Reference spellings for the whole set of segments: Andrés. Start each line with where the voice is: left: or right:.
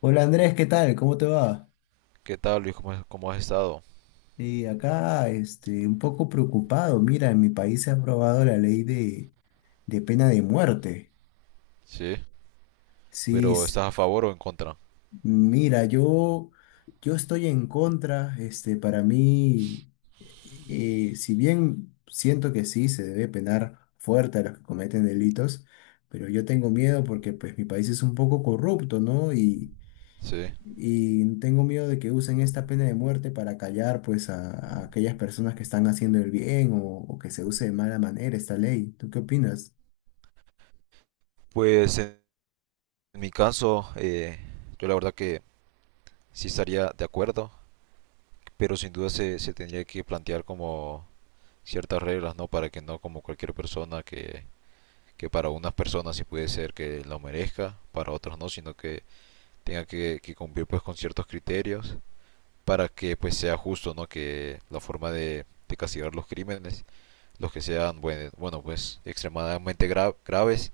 left: Hola Andrés, ¿qué tal? ¿Cómo te va?
right: ¿Qué tal, Luis? ¿Cómo, cómo has estado?
left: Y acá, un poco preocupado. Mira, en mi país se ha aprobado la ley de pena de muerte.
right: Sí.
left: Sí,
right: Pero ¿estás a favor o en contra?
left: mira, yo estoy en contra. Para mí, eh, si bien siento que sí se debe penar fuerte a los que cometen delitos, pero yo tengo miedo porque, pues, mi país es un poco corrupto, ¿no?
right: Sí.
left: Y tengo miedo de que usen esta pena de muerte para callar pues a aquellas personas que están haciendo el bien o que se use de mala manera esta ley. ¿Tú qué opinas?
right: Pues en mi caso, yo la verdad que sí estaría de acuerdo, pero sin duda se tendría que plantear como ciertas reglas, ¿no? Para que no como cualquier persona que para unas personas sí puede ser que lo merezca, para otros no, sino que tenga que cumplir pues con ciertos criterios para que pues sea justo, ¿no? Que la forma de castigar los crímenes los que sean, bueno, bueno pues extremadamente graves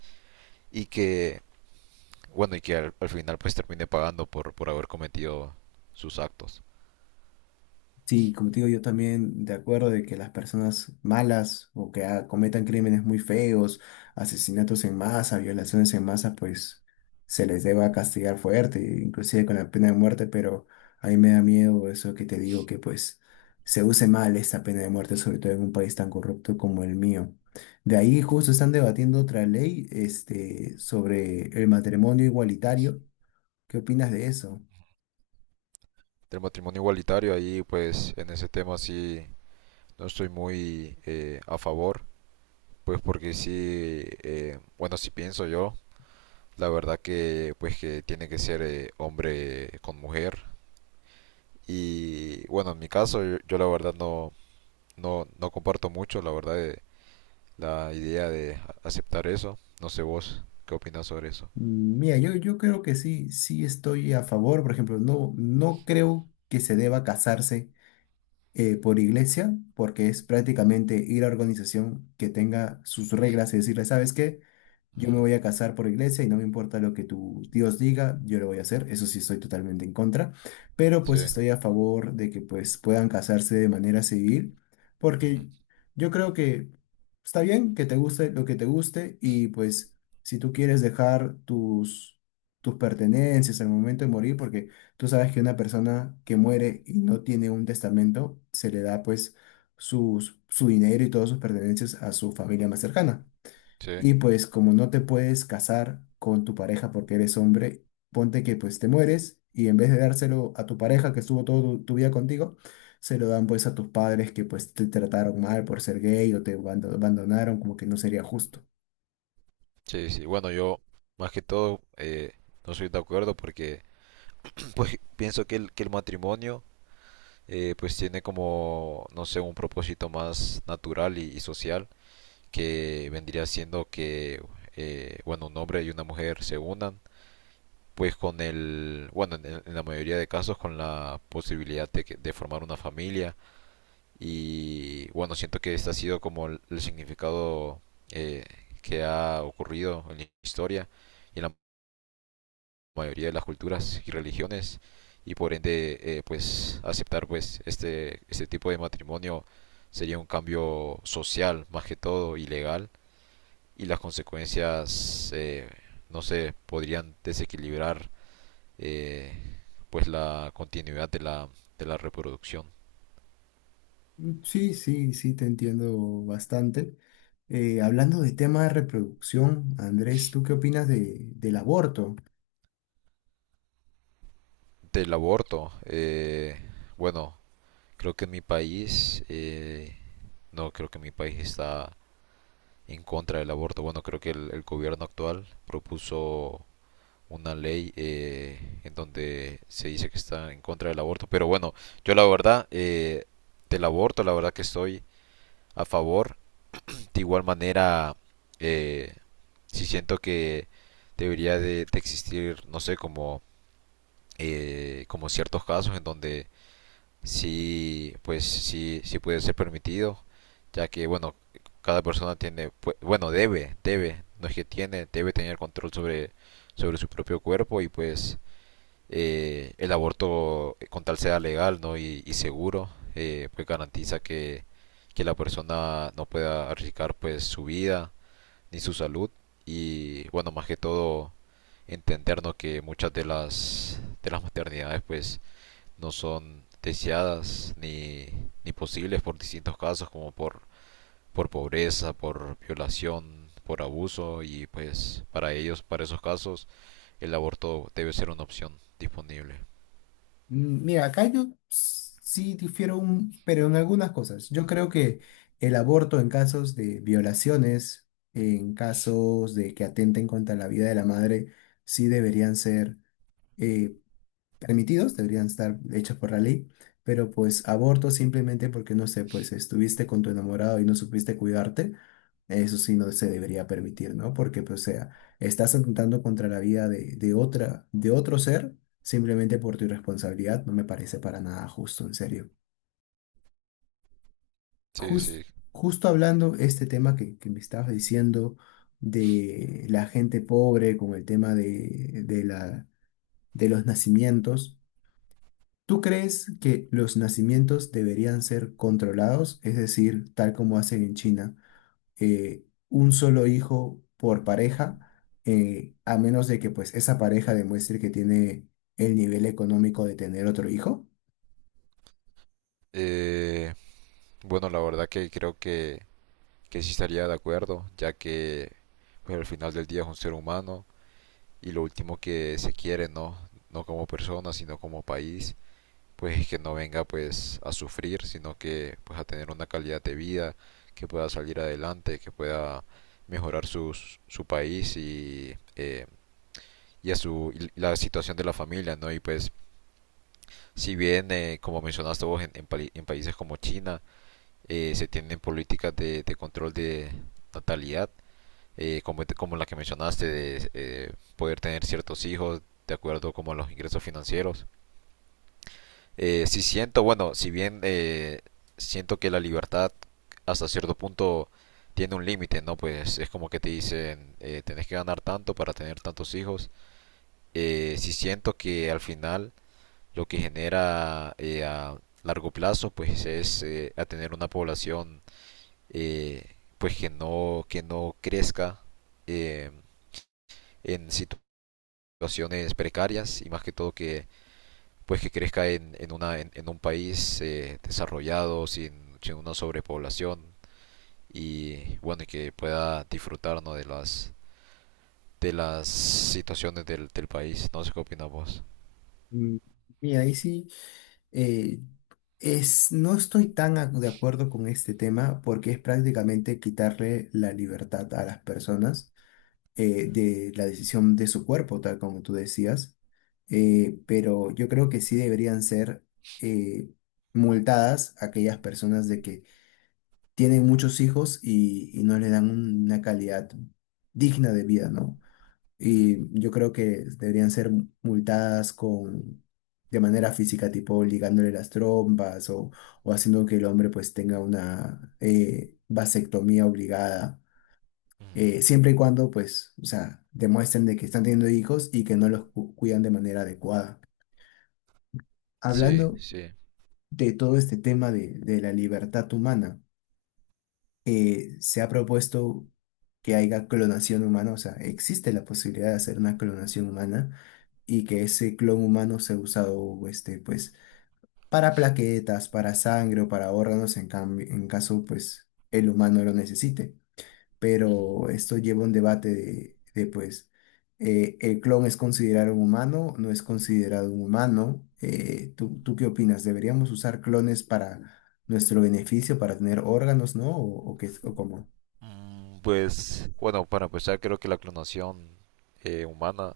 right: y que, bueno, y que al final pues termine pagando por haber cometido sus actos.
left: Sí, como te digo, yo también de acuerdo de que las personas malas o que cometan crímenes muy feos, asesinatos en masa, violaciones en masa, pues se les deba castigar fuerte, inclusive con la pena de muerte, pero a mí me da miedo eso que te digo que pues se use mal esta pena de muerte, sobre todo en un país tan corrupto como el mío. De ahí justo están debatiendo otra ley, sobre el matrimonio igualitario. ¿Qué opinas de eso?
right: Del matrimonio igualitario ahí pues en ese tema sí no estoy muy a favor, pues porque sí, bueno, si pienso yo, la verdad que pues que tiene que ser hombre con mujer y bueno, en mi caso yo la verdad no, no, no comparto mucho, la verdad, la idea de aceptar eso. No sé vos, ¿qué opinas sobre eso?
left: Mm, mira, yo creo que sí estoy a favor. Por ejemplo, no creo que se deba casarse por iglesia, porque es prácticamente ir a organización que tenga sus reglas y decirle, ¿sabes qué? Yo me
right: Ujú.
left: voy a casar por iglesia y no me importa lo que tu Dios diga, yo lo voy a hacer. Eso sí estoy totalmente en contra, pero
right: Sí,
left: pues estoy a favor de que pues puedan casarse de manera civil, porque
right: ujú.
left: yo creo que está bien que te guste lo que te guste y pues si tú quieres dejar tus pertenencias al momento de morir, porque tú sabes que una persona que muere y no tiene un testamento, se le da pues su dinero y todas sus pertenencias a su familia más cercana.
right: Sí,
left: Y pues como no te puedes casar con tu pareja porque eres hombre, ponte que pues te mueres y en vez de dárselo a tu pareja que estuvo toda tu vida contigo, se lo dan pues a tus padres que pues te trataron mal por ser gay o te abandonaron, como que no sería justo.
right: sí, sí. Bueno, yo más que todo no soy de acuerdo porque pues pienso que el matrimonio pues tiene como, no sé, un propósito más natural y social que vendría siendo que, bueno, un hombre y una mujer se unan pues con el, bueno, en la mayoría de casos con la posibilidad de formar una familia. Y bueno, siento que este ha sido como el significado eh, que ha ocurrido en la historia y en la mayoría de las culturas y religiones y por ende pues aceptar pues este tipo de matrimonio sería un cambio social más que todo y legal, y las consecuencias no sé podrían desequilibrar eh, pues la continuidad de la reproducción
left: Mm, sí, sí, sí, te entiendo bastante. Hablando de tema de reproducción, Andrés, ¿tú qué opinas del aborto?
right: del aborto. Bueno, creo que en mi país, no, creo que mi país está en contra del aborto. Bueno, creo que el gobierno actual propuso una ley en donde se dice que está en contra del aborto. Pero bueno, yo la verdad, del aborto, la verdad que estoy a favor. De igual manera, eh, sí siento que debería de existir, no sé, como, como ciertos casos en donde sí, pues sí, sí puede ser permitido, ya que, bueno, cada persona tiene, bueno, debe, debe, no es que tiene, debe tener control sobre, sobre su propio cuerpo y pues el aborto, con tal sea legal, ¿no? Y seguro, pues garantiza que la persona no pueda arriesgar pues su vida ni su salud y, bueno, más que todo, entendernos que muchas de las maternidades pues no son deseadas ni posibles por distintos casos como por pobreza, por violación, por abuso y pues para ellos, para esos casos, el aborto debe ser una opción disponible.
left: Mm, mira, acá yo sí difiero un, pero en algunas cosas. Yo creo que el aborto en casos de violaciones, en casos de que atenten contra la vida de la madre, sí deberían ser eh, permitidos, deberían estar hechos por la ley, pero pues aborto simplemente porque, no sé, pues estuviste con tu enamorado y no supiste cuidarte, eso sí no se debería permitir, ¿no? Porque, pues, o sea, estás atentando contra la vida de otra, de otro ser simplemente por tu irresponsabilidad, no me parece para nada justo, en serio.
right: Sí, sí.
left: Jus- Justo hablando este tema que me estabas diciendo de la gente pobre con el tema de la, de los nacimientos. ¿Tú crees que los nacimientos deberían ser controlados? Es decir, tal como hacen en China, un solo hijo por pareja, a menos de que pues esa pareja demuestre que tiene el nivel económico de tener otro hijo.
right: Eh, bueno, la verdad que creo que sí estaría de acuerdo, ya que pues, al final del día es un ser humano y lo último que se quiere, ¿no? No como persona, sino como país, pues que no venga pues a sufrir, sino que pues a tener una calidad de vida, que pueda salir adelante, que pueda mejorar su país y a su, y la situación de la familia, ¿no? Y pues si bien, como mencionaste vos, en, en países como China, se tienen políticas de control de natalidad, como, como la que mencionaste, de poder tener ciertos hijos de acuerdo como a los ingresos financieros. Sí siento, bueno, si bien siento que la libertad hasta cierto punto tiene un límite, ¿no? Pues es como que te dicen, tenés que ganar tanto para tener tantos hijos. Sí siento que al final lo que genera a largo plazo, pues es a tener una población pues que no crezca eh, en situaciones precarias y más que todo que pues que crezca en un país desarrollado, sin una sobrepoblación y bueno, y que pueda disfrutar, ¿no? de las situaciones del país. No sé qué opinas vos.
left: Mm, mira, ahí sí, eh, Es, no estoy tan de acuerdo con este tema porque es prácticamente quitarle la libertad a las personas de la decisión de su cuerpo, tal como tú decías, pero yo creo que sí deberían ser eh, multadas aquellas personas de que tienen muchos hijos y no le dan una calidad digna de vida, ¿no?
right: Ujú,
left: Y yo creo que deberían ser multadas con... de manera física, tipo ligándole las trompas o haciendo que el hombre pues tenga una vasectomía obligada,
right: ujú,
left: siempre y cuando, pues, o sea, demuestren de que están teniendo hijos y que no los cuidan de manera adecuada.
right: sí,
left: Hablando
right: sí,
left: de todo este tema de la libertad humana, se ha propuesto que haya clonación humana, o sea, existe la posibilidad de hacer una clonación humana y que ese clon humano sea usado, pues, para plaquetas, para sangre o para órganos en cambio, en caso, pues, el humano lo necesite.
right: ujú.
left: Pero esto lleva un debate pues, ¿el clon es considerado un humano? ¿No es considerado un humano? ¿Tú qué opinas? ¿Deberíamos usar clones para nuestro beneficio, para tener órganos, ¿no? ¿O qué, o cómo?
right: Pues bueno, para empezar creo que la clonación humana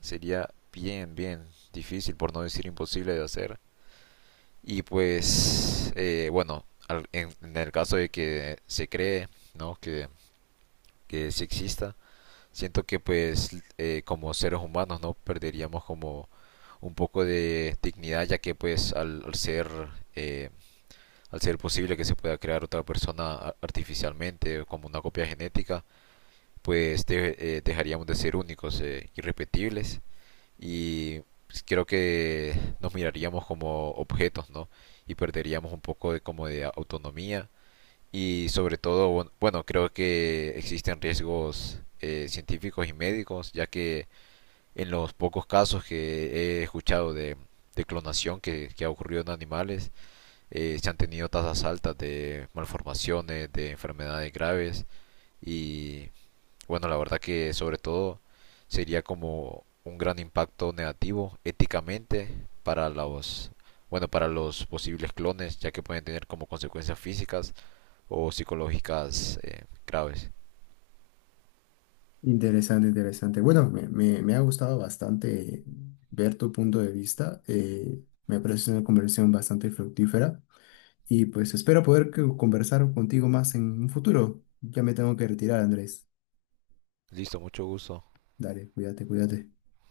right: sería bien, bien difícil, por no decir imposible de hacer. Y pues bueno, en el caso de que se cree, ¿no? Que sí exista. Siento que pues como seres humanos no perderíamos como un poco de dignidad ya que pues al ser eh, al ser posible que se pueda crear otra persona artificialmente o como una copia genética pues dejaríamos de ser únicos irrepetibles y pues, creo que nos miraríamos como objetos, no, y perderíamos un poco de como de autonomía y sobre todo, bueno, bueno, creo que existen riesgos científicos y médicos, ya que en los pocos casos que he escuchado de clonación que ha ocurrido en animales, se han tenido tasas altas de malformaciones, de enfermedades graves y bueno, la verdad que sobre todo sería como un gran impacto negativo éticamente para los, bueno, para los posibles clones, ya que pueden tener como consecuencias físicas o psicológicas graves.
left: Interesante, interesante. Bueno, me ha gustado bastante ver tu punto de vista. Eh, me parece una conversación bastante fructífera y pues espero poder conversar contigo más en un futuro. Ya me tengo que retirar, Andrés.
right: Listo, mucho gusto.
left: Dale, cuídate, cuídate.